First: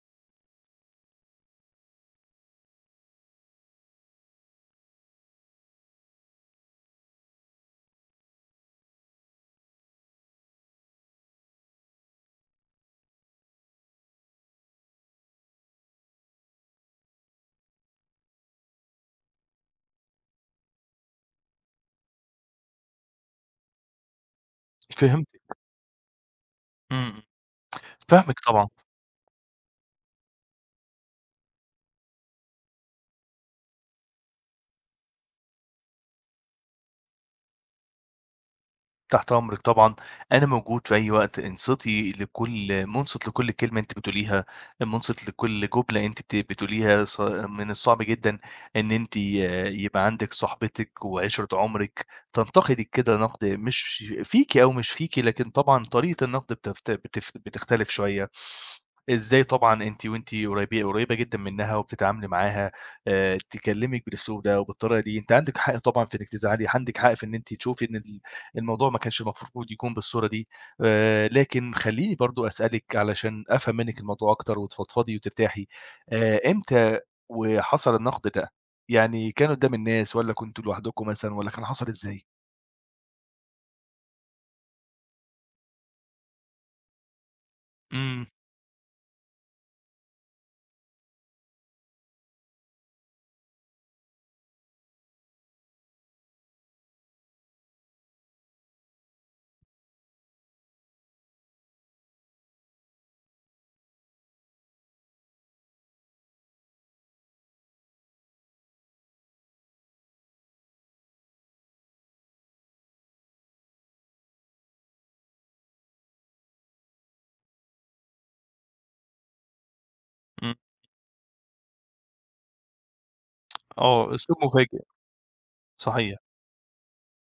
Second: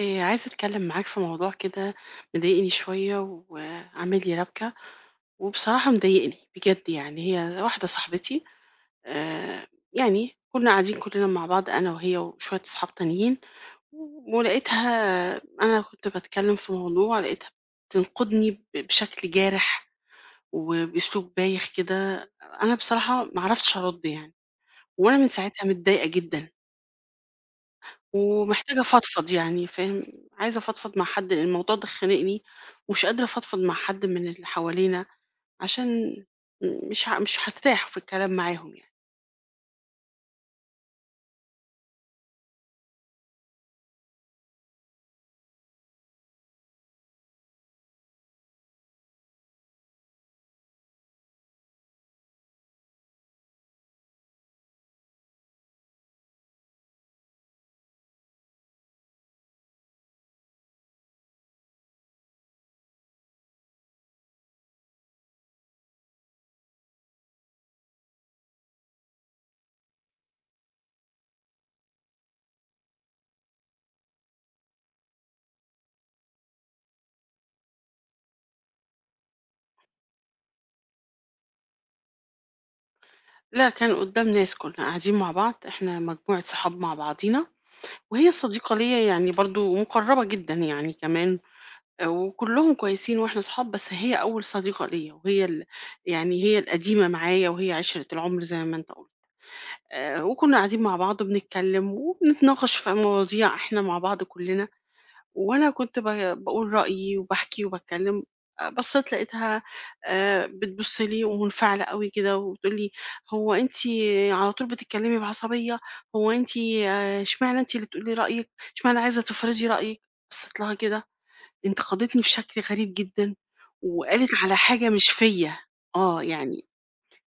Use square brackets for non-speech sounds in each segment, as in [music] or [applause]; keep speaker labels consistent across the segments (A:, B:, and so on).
A: آآ عايزة أتكلم معاك في موضوع كده مضايقني شويّة وعامل لي ربكة، وبصراحة مضايقني بجد يعني. هي واحدة صاحبتي آآ يعني كنا قاعدين كلّنا مع بعض أنا وهي وشويّة أصحاب تانيين، ولقيتها أنا كنت باتكلم في موضوع لقيتها بتنقدني ب بشكل جارح وبأسلوب بايخ كده. أنا بصراحة ما عرفتش أرد يعني، وأنا من
B: فهمتِك.
A: ساعتها متضايقة جدًا.
B: إمم، إمم فاهمِك طبعًا.
A: ومحتاجة أفضفض يعني فاهم، عايزة أفضفض مع حد لأن الموضوع ده خانقني، ومش قادرة أفضفض مع حد من اللي حوالينا عشان مش مش هارتاح في الكلام معاهم يعني.
B: تحت أمرِك طبعًا، أنا موجود في أي وقت. انصتي لكل مُنصت لكل كلمة أنتِ بتقوليها، مُنصت لكل جملة أنتِ بت بتقوليها. ص من الصعب جدًا إن أنتِ يبقى عندِك صاحبتِك وعشرة عمرِك تنتقدِك كده نقد مش فيكِ أو مش فيكِ، لكن طبعًا طريقة النقد بتف بتف بتختلف شويّة. إزاي طبعًا أنتِ وأنتِ قريبة قريبة جدًا منها وبتتعاملي معاها آآ تكلمِك بالأسلوب ده وبالطريقة دي، أنتِ عندِك حق طبعًا في إنّك تزعلي، عندِك حق في إن أنتِ تشوفي إن ال الموضوع ما كانش المفروض يكون بالصورة دي. آآ لكن خلّيني برضه أسألِك علشان أفهم منّك الموضوع أكتر وتتفضفضي وترتاحي. آآ إمتى وحصل النقد ده، يعني كان قدّام الناس والّا كنتم لوحدكم مثلًا والّا كان حصل إزاي؟
A: لأ كان قُدّام ناس، كُنّا قاعدين مع بعض إحنا مجموعة صحاب مع بعضينا
B: إمم.
A: وهي صديقة ليّا يعني برضه مُقرّبة جدًا يعني كمان وكُلّهم كويسين وإحنا صحاب، بس هي أول صديقة ليّا وهي ال يعني هي القديمة معايا وهي عِشْرة العُمْر زي ما أنت قُلت. آآ وكُنّا قاعدين مع بعض وبنتكلِّم وبنتناقش في مواضيع إحنا مع بعض كُلّنا وأنا كنت با باقول رأيي وباحكي وباتكلِّم، آآ بصّيت لقيتها آآ بتبُص لي ومُنفعلة أوي كده وبتقول لي: "هو أنتِ على طول بتتكلِّمي بعصبية، هو أنتِ إشمعنى أنتِ اللي تقولي رأيِّك، إشمعنى عايزة تفرضي رأيِّك؟"
B: إمم.
A: بصّيت لها كده انتقدتني بشكل غريب جدًا
B: آه،
A: وقالت
B: أسلوب
A: على
B: مفاجئ.
A: حاجة مش فيّا
B: صحيح.
A: آه، يعني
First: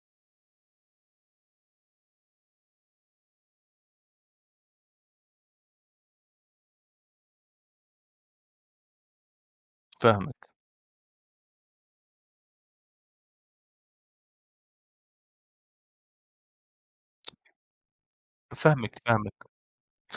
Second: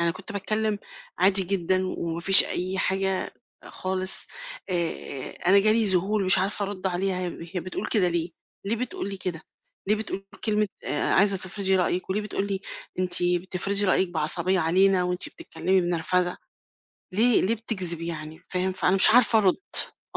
A: أنا كنت باتكلِّم عادي جدًا وما فيش أي حاجة خالص، آآ، آآ أنا جالي ذهول مش عارفة أرُد عليها هي هي بتقول كده ليه، ليه بتقول لي كده، ليه بتقول
B: فاهمِك.
A: كلمة آآ عايزة تفرضي رأيِّك وليه بتقول لي أنتِ بتفرضي رأيِّك بعصبية علينا وأنتِ بتتكلِّمي بنرفزة؟ ليه ليه بتكذب يعني فاهم؟ فأنا
B: فاهمِك،
A: مش
B: فاهمِك.
A: عارفة أرُد،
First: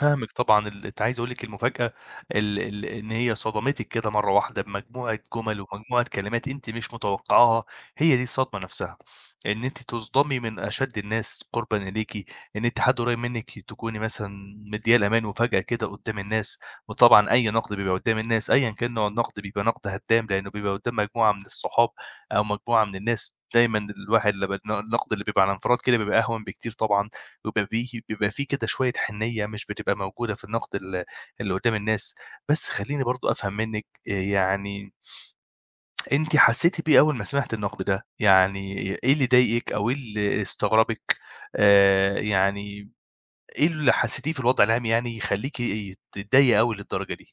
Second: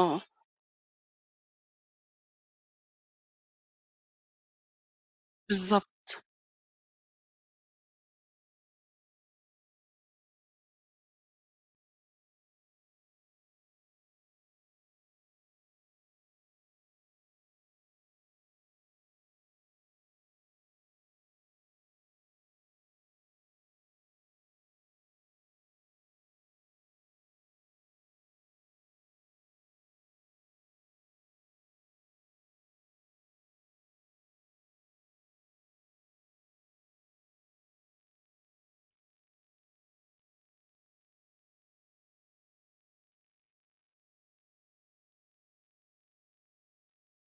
A: آه.
B: طبعًا، ال أنتِ عايز أقول لِك المفاجأة ال ال إن هي صدمتِك كده مرّة واحدة بمجموعة جُمَل ومجموعة
A: بالضبط.
B: كلمات أنتِ مش متوقّعاها هي دي الصدمة نَفْسها إن أنتِ تُصدَمي من أشَد الناس قُربًا إليكِ، إن أنتِ حد قريّب منِّك تكوني مثلًا مدّياه الأمان وفجأة كده قُدّام الناس وطبعًا أي نَقْد بيبقى قُدّام الناس أيًا كان نوع النَقْد بيبقى نَقْد هدّام ،لإنّه بيبقى قُدّام مجموعة من الصحاب أو مجموعة من الناس دايمًا الواحد لمّا بن النَقْد اللي بيبقى على انفراد كده بيبقى أهون بكتير طبعًا وبيبقى بي بيبقى فيه كده شوية حِنّية مش بتبقى موجودة في النَقْد ال اللي قُدّام الناس. بس خلّيني برضه أفهم منِّك آآ يعني أنتِ حسّيتِ بإيه أول ما سمعتِ النَقْد ده؟ يعني إيه اللي ضايقِك أو إيه اللي استغربِك؟ آآ يعني إيه اللي حسّيتيه في الوضع العام يعني يخلّيكِ تتضايقي أوي للدرجة دي؟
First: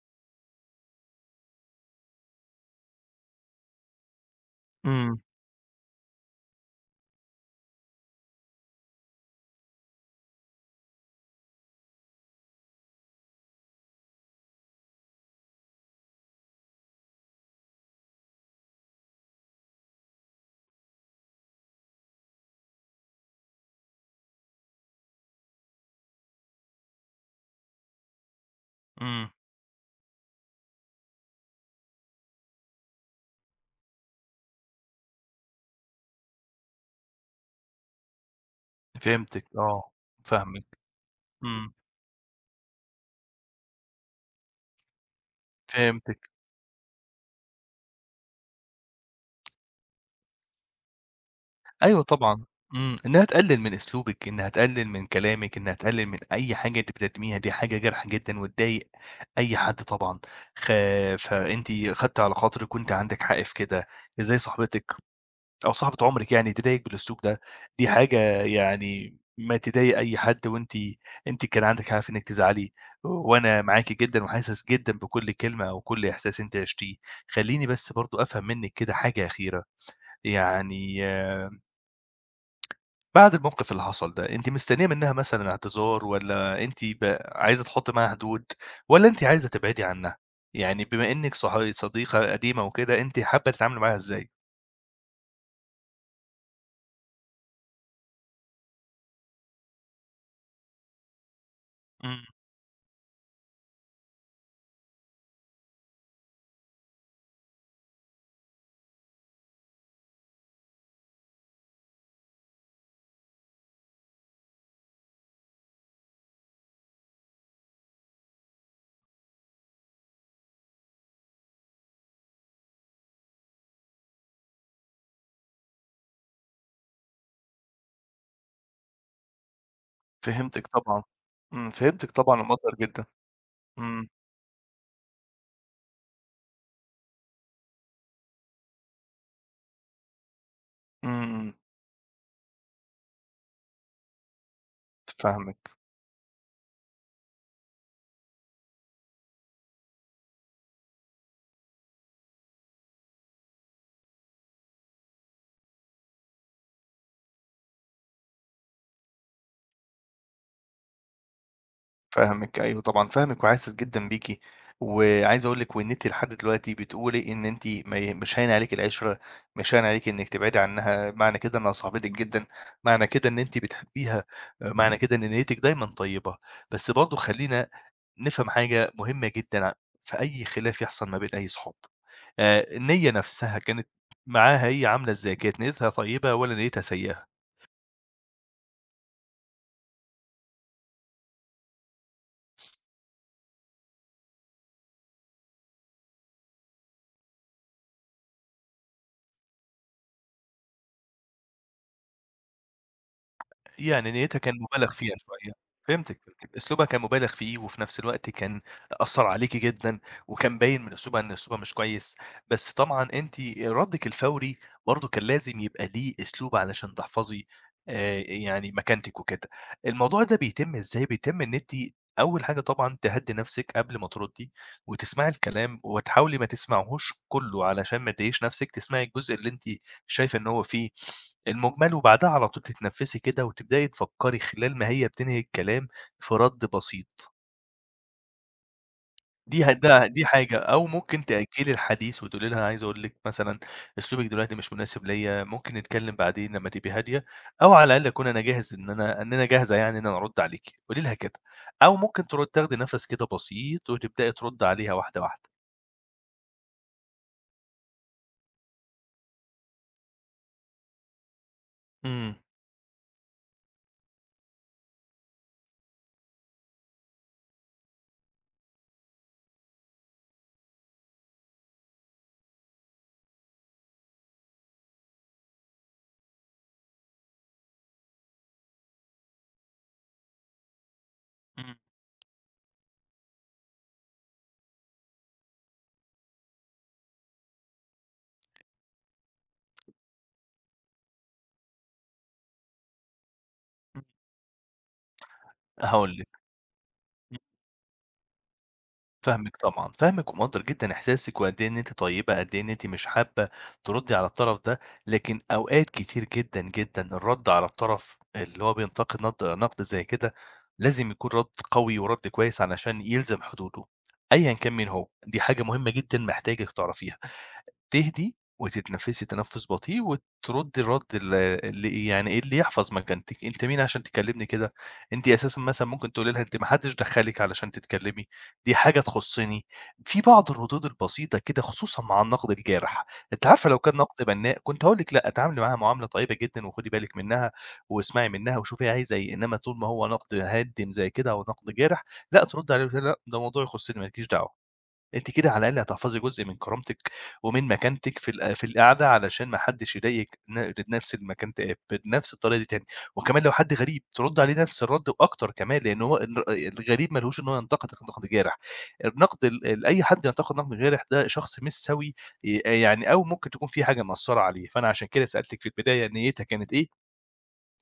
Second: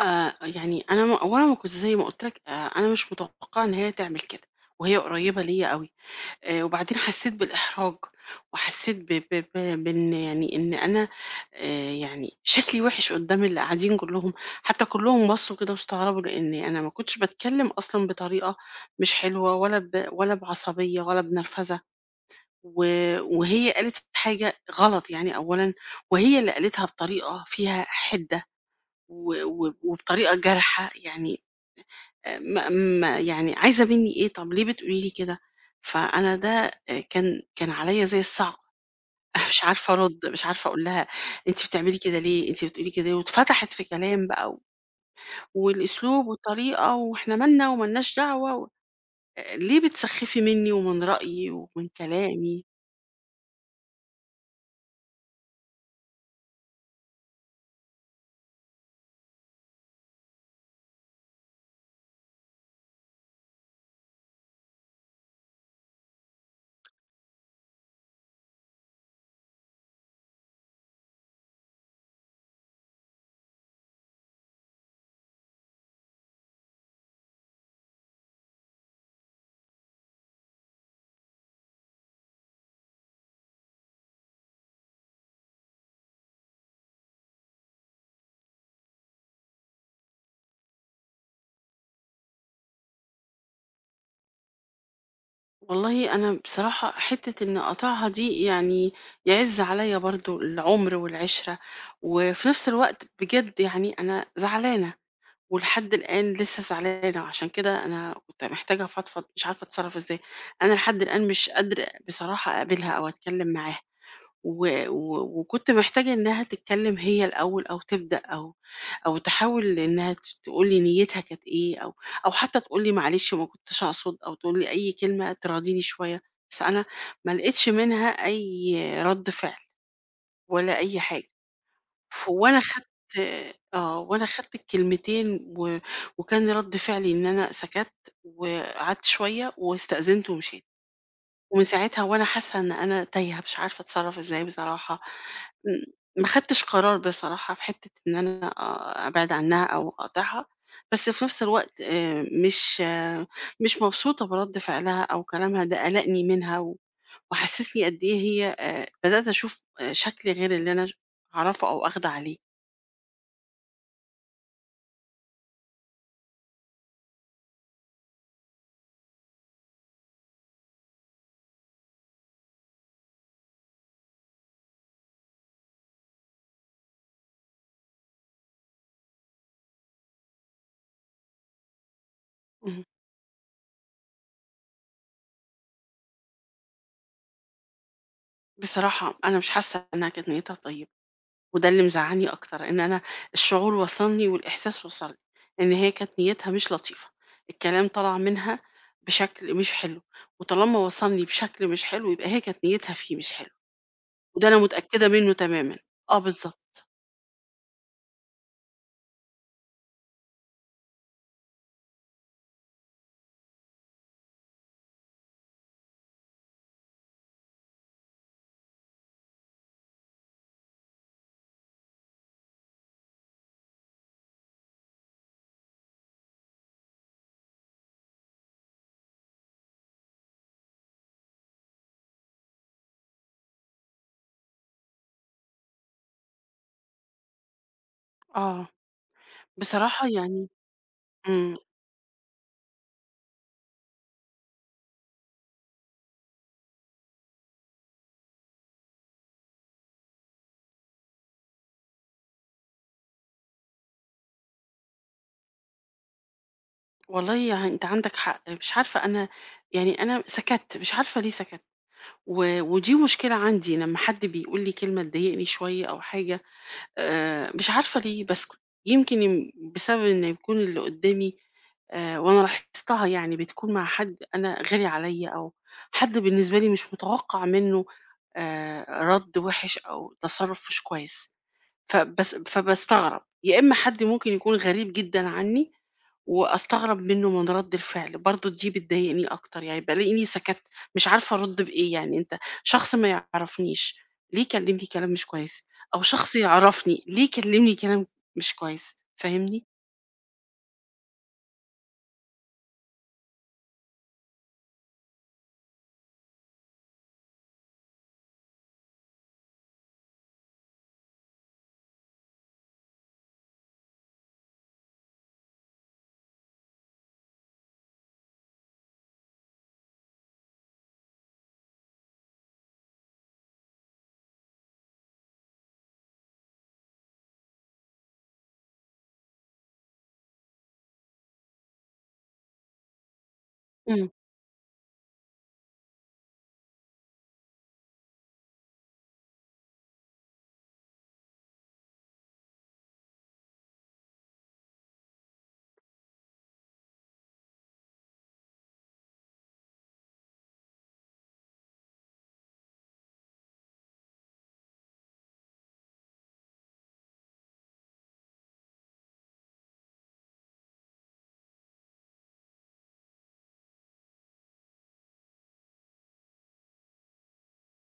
A: آآ يعني أنا م هو أنا ما كنتش زي ما قُلت لك آآ أنا مش متوقعة إن هي تعمل كده وهي
B: إمم.
A: قريبة ليّا أوي، آآ وبعدين حسيت بالإحراج وحسيت ب ب ب بإن يعني إن أنا آآ يعني شكلي وِحِش قدام اللي قاعدين كلّهم، حتى كلّهم بصوا كده واستغربوا لإن أنا ما كنتش باتكلم أصلًا بطريقة مش حلوة ولا ب ولا بعصبية ولا بنرفزة، و وهي قالت الحاجة غلط يعني أولًا وهي اللي قالتها بطريقة فيها حدة
B: إمم.
A: و و وبطريقة جارحة يعني، آآ م م يعني عايزة مني إيه؟ طَب ليه بتقولي لي كده؟ فأنا ده آآ كان، كان عليّا زي الصاعقة،
B: فهمتِك
A: [chuckles] مش
B: آه،
A: عارفة أرد مش
B: فاهمِك
A: عارفة أقول لها أنتِ
B: إمم.
A: بتعملي كده ليه؟ أنتِ بتقولي كده واتفتحت في كلام بقى و والأسلوب
B: فهمتِك.
A: والطريقة وإحنا مالنا ومالناش دعوة و آآ ليه، بتسخفي مني ومن رأيي ومن
B: أيوه طبعًا
A: كلامي؟
B: إمم، إنها تقلل من أسلوبِك إنها تقلل من كلامِك إنها تقلل من أي حاجة أنتِ بتقدميها دي حاجة جارحة جدًا وتضايق أي حد طبعًا، خا فأنتِ خدتِ على خاطرِك وأنتِ عندِك حق في كده إزاي صاحبتِك أو صاحبة عمرِك يعني تضايقِك بالأسلوب ده؟ دي حاجة يعني ما تضايق أي حد وأنتِ أنتِ كان عندِك حق في إنِّك تزعلي وأنا معاكِ جدًا وحاسس جدًا بكل كلمة وكل إحساس أنتِ عِشتيه، خلّيني بس برضو أفهم منِك كده حاجة أخيرة يعني آآ بعد الموقف اللي حصل ده أنتِ مستنية منها مثلًا اعتذار والّا أنتِ ب عايزة تحطي معاها حدود والّا أنتِ عايزة تبعدي عنها؟ يعني بما إنِك صاح صديقة قديمة وكده أنتِ حابة تتعاملي معاها إزاي؟
A: والله أنا بصراحة حتّة إن أقاطعها دي يعني يعز عليّا برضو العُمْر والعِشْرة،
B: إمم.
A: وفي نفس الوقت بجد يعني أنا زعلانة ولحد الآن لسه زعلانة وعشان كده أنا كنت محتاجة أفضفض مش عارفة أتصرف إزاي، أنا لحد الآن مش قادرة بصراحة أقابلها أو أتكلم معاها، و و وكنت محتاجة إنها تتكلم هي الأول أو تبدأ أو أو تحاول إنها ت تقول لي نيتها كانت إيه، أو أو حتى تقول لي معلش ما كنتش أقصد أو تقول لي أي كلمة تراضيني شوية، بس أنا ما لقتش منها أي رد فعل
B: فهمتِك
A: ولا أي
B: طبعًا،
A: حاجة،
B: إمم فهمتِك
A: ف
B: طبعًا
A: وأنا
B: ومقدّر
A: خدت
B: جدًا
A: آآ آه
B: إمم.
A: وأنا خدت الكلمتين و وكان رد فعلي إن أنا سكت وقعدت شوية واستأذنت ومشيت،
B: إمم. إمم.
A: ومن ساعتها وأنا حاسة إن أنا تايهة، مش عارفة أتصرف إزاي بصراحة م
B: فاهمِك.
A: ما اخدتش قرار بصراحة في حتّة إن أنا آآ أبعد عنها أو أقاطعها، بس في نفس الوقت آآ مش آآ مش مبسوطة من رد فعلها أو كلامها ده قلقني منها و وحسسني قد إيه هي آآ بدأت أشوف آآ شكل غير اللي أنا ش أعرفه أو آخده عليه.
B: فاهمِك أيوه طبعًا فاهمِك وحاسس جدًا بيكِ، وعايز أقول لِك وإن أنتِ لحد دلوقتي بتقولي إن أنتِ ما ي مش هاين عليكِ العِشرة مش هاين عليكِ إنِك تبعدي عنها معنى كده إنها صاحبتِك جدًا، معنى كده إن أنتِ بتحبيها، معنى كده إن نيتِك دايمًا طيبة، بس برضو خلّينا نفهم حاجة مهمة جدًا في أي خلاف يحصل ما بين أي صحاب، آآ
A: اهم.
B: النية نفسها كانت معاها هي عاملة إزاي؟ كانت نيتها طيبة والّا نيتها سيئة؟
A: بصراحة أنا مش حاسّة إنها كانت نيّتها طيّبة. وده اللي مزعّلني أكتر، إن أنا الشعور وصَلني والإحساس وصَلني إن هي كانت نيّتها مش لطيفة. الكلام طلَع منها بشكل مش حلو، وطالما وصَلني بشكل مش حلو يبقى هي كانت نيّتها فيه مش حلو،
B: يعني نيّتها
A: وده
B: كان
A: أنا
B: مبالَغ
A: متأكدة
B: فيها
A: منُّه
B: شوية،
A: تمامًا. آه،
B: فهمتِك، فهمتِك،
A: بالضبط.
B: أسلوبها كان مبالَغ فيه، وفي نفْس الوقت كان أثّر عليكِ جدًا، وكان باين من أسلوبها إن أسلوبها مش كويس. بس طبعًا أنتِ ردِّك الفوري برضه كان لازم يبقى ليه أسلوب علشان تحفَظي آآ، يعني مكانتِك وكده. الموضوع ده بيتم إزاي، بيتم إن أنتِ أول حاجة طبعًا تهدِّي نفْسِك قبل ما ترُدّي، وتسمَعي الكلام، وتحاولي ما تسمَعيهوش كلّه علشان ما تضايقيش نفْسِك، تسمَعي الجزء اللي أنتِ شايفة إن هو في [inhales] المُجمل وبعدها على طول تتنفّسي كده، وتبدئي تفكّري خلال ما هي بتنهي الكلام في رَد بسيط.
A: آه،
B: دي هتبق
A: بصراحة
B: دي
A: يعني
B: حاجة، أو ممكن
A: إمم
B: تأجّلي الحديث وتقولي لها: "أنا عايزة أقول لِك مثلًا أسلوبِك دلوقتي مش مناسب ليَّ، ممكن نتكلّم بعدين لمّا تبقي هادية، أو على الأقل أكون أنا جاهز إن أنا إن أنا جاهزة يعني إن أنا أرُد عليكِ." قولي لها كده. أو ممكن تردّ تاخدي نفَس كده بسيط، وتبدئي ترُدّي عليها واحدة، واحدة.
A: والله أنت عندك حق. مش عارفة أنا يعني أنا سكتّ، مش عارفة ليه سكتّ.
B: إمم.
A: و ودي مشكلة عندي لمّا حد بيقول لي كلمة تضايقني شويّة أو حاجة آآ، مش عارفة ليه باسكُت. يمكن يم بسبب إنّه يكون اللي قُدّامي آآ وأنا لاحظتها يعني بتكون مع حد أنا غالي عليّا أو حد بالنسبة لي مش متوقَّع منّه آآ رَد وِحِش أو تصرُّف مش كويس.
B: إمم.
A: فباس فباستغرب، يا إمّا حد ممكن يكون غريب جدًا عنّي وأستغرب منّه من رَد الفعل، برضه دي بتضايقني أكتر، يعني بالاقيني سكتّ، مش عارفة أرُد بإيه يعني. أنت شخص ما يعرفنيش
B: إمم.
A: ليه يكلِّمني كلام مش كويّس؟ أو
B: هاقول لك.
A: شخص يعرفني ليه يكلِّمني كلام مش كويس،
B: فاهمِك
A: فاهمني؟
B: طبعًا، فاهمِك ومقدّر جدًا إحساسِك وقد إيه إن أنتِ طيبة، قد إيه إن أنتِ مش حابّة ترُدي على الطرف ده، لكن أوقات كتير جدًا، جدًا الرَد على الطرف اللي هو بينتقد ند نَقْد زي كده لازم يكون رَد قوي ورد كويّس علشان يلزم حدوده، أيًا كان مين هو، دي حاجة مهمّة جدًا محتاجِك تعرفيها. تهدي وتتنفِّسي تنفُّس بطيء وترُدّي الرَد ال ال إيه، يعني اللي يحفظ مكانتِك. أنت مين عشان تكلِّمني كده؟ أنتِ أساسًا مثلًا ممكن تقولي لها أنتِ ما حدّش دخّلِك علشان تتكلّمي، دي حاجة تخُصّني. في بعض الردود البسيطة كده خصوصًا مع النَقْد الجارح. أنتِ عارفة لو كان
A: إمم.
B: نَقْد بَنّاء كنت هاقول لِك: لأ، تعاملي معاها معاملة طيبة جدًا، وخُدي بالِك منّها واسمعي منّها وشوفي هي عايزة إيه، إنّما طول ما هو نَقْد هادم زي كده أو نَقْد جارح، لأ، تردي عليه وتقولي لها لأ، ده موضوع يخُصّني مالكيش دعوة. أنتِ كده على الأقل هتحفظي جزء من كرامتِك ومن مكانتِك في ال في القعدة علشان ما حدّش يضايق ن نَفْس المكان ت بنَفْس الطريقة دي تاني، وكمان لو حد غريب ترُدّي عليه نَفْس الرَد وأكتر كمان، لإن هو ان الغريب ما لهوش إن هو ينقدِك نَقْد جارح. النَقْد ال أي حد ينتقد نَقْد جارح ده شخص مش سَوي، ي آآ يعني أو ممكن تكون في حاجة مأثّرة عليه. فأنا عشان كده سألتِك في البداية نيّتها كانت إيه،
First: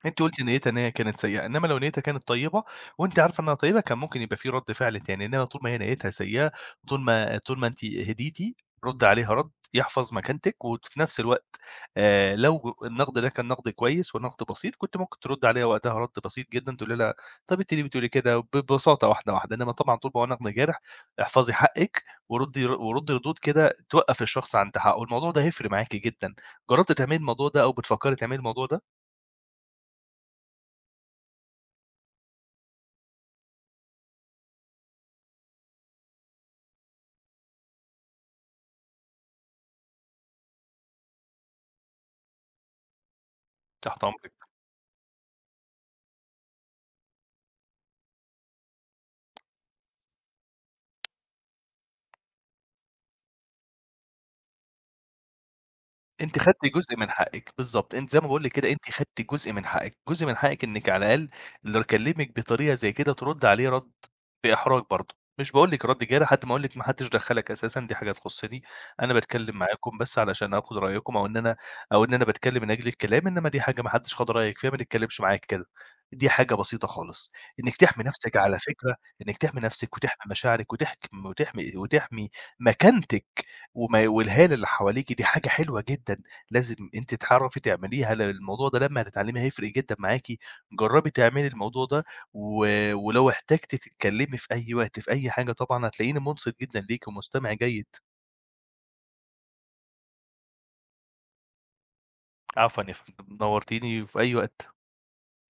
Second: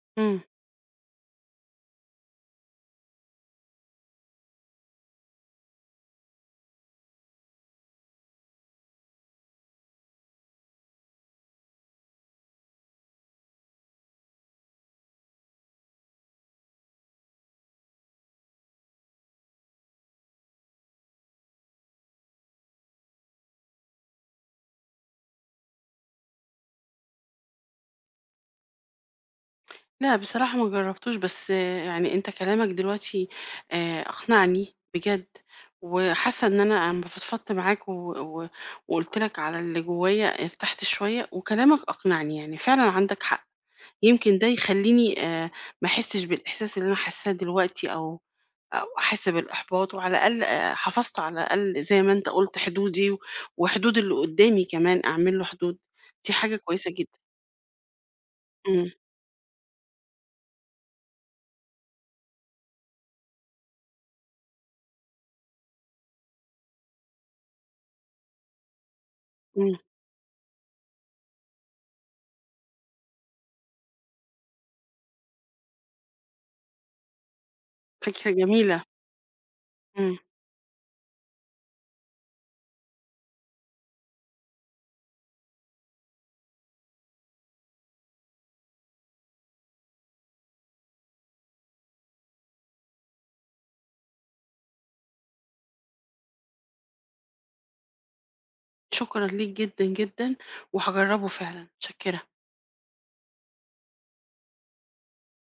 B: أنتِ
A: إمم.
B: قُلتِ نيّتها إن هي كانت سيئة، إنّما لو نيّتها كانت طيبة وأنتِ عارفة إنّها طيبة، كان ممكن يبقى فيه رَد فِعْل تاني، إنّما طول ما هي نيّتها سيّئة، طول ما طول ما أنتِ هديتي، رُدّي عليها رَد يحفظ مكانتِك وت في نَفْس الوقت آآ لو النَقْد ده كان نَقْد كويس ونَقْد بسيط، كنت ممكن ترُدّي عليها وقتها رد بسيط جدًا، تقولي لها طَب أنت ليه بتقولي كده؟ ببساطة واحدة، واحدة. إنّما طبعًا طول ما هو نَقْد جارح احفظي حقِّك ورُدّي ر وردي ردود كده توقَّف الشخص عند حقّه، الموضوع ده هيفرِق معاكِ جدًا. جرّبتِ تعملي الموضوع ده أو بتفكّري تعملي الموضوع ده؟
A: لا بصراحة مجرّبتوش، بس يعني أنت كلامك دلوقتي آآ، أقنعني بجد وحاسّة إن أنا أمّا فضفضت معاك و و وقُلت لك على اللي جوّايا ارتحت شوية وكلامك أقنعني، يعني فعلًا عندك حق،
B: تحت
A: يمكن
B: أمرِك.
A: ده يخلّيني آآ، ما أحسّش بالإحساس اللي أنا حاسّاه دلوقتي أو أو أحس بالإحباط وعلى الأقل آآ، حفَظت على الأقل زي ما أنت قُلت حدودي و وحدود اللي قُدّامي كمان، أعمل له حدود، دي
B: أنتِ
A: حاجة
B: خدتِ
A: كويسة
B: جزء من
A: جدًا.
B: حقِّك، بالضبط، أنتِ زي ما باقول لِك كده،
A: إمم.
B: أنتِ خدتِ جزء من حقِّك، جزء من حقِّك إنِك على الأقل لو كلّمِك بطريقة زي كده تردّي عليه رَد بإحراج برضه، مش باقول لكِ رَد جارِح لحد ما أقول لِك ماحدّش دخّلك أساسًا، دي حاجة تخصّني، أنا باتكلّم
A: إمم.
B: معاكم بس علشان آخُد رأيكم أو إن أنا أو إن أنا باتكلّم من أجل الكلام، إنما دي حاجة ماحدّش خَد رأيك فيها، ما تتكلّمش معايا كده، دي حاجة بسيطة خالص، إنِك تحْمي
A: فكرة
B: نفسِك، على
A: جميلة.
B: فكرة إنِك تحْمي نفسِك
A: إمم.
B: وتحْمي مشاعرِك وتحك م وتحْمي وتحْمي مكانتِك وماي والهالة اللي حواليكِ دي حاجة حلوة جدًا لازم أنتِ تعرَفي تعمليها لأن الموضوع ده لمّا هتتعلّميه هيفرِق جدًا معاكِ، جرّبي تعملي الموضوع ده و ولو احتجتِ تتكلّمي في أي وقت، في أي حاجة طبعًا هتلاقيني مُنصِت جدًا ليكِ ومُستمِع جيد.
A: شكرًا ليك جدًا، جدًا، وهاجرّبه فعلًا، متشكّرة.
B: عفوًا يا فندم، نوّرتيني وفي أي وقت.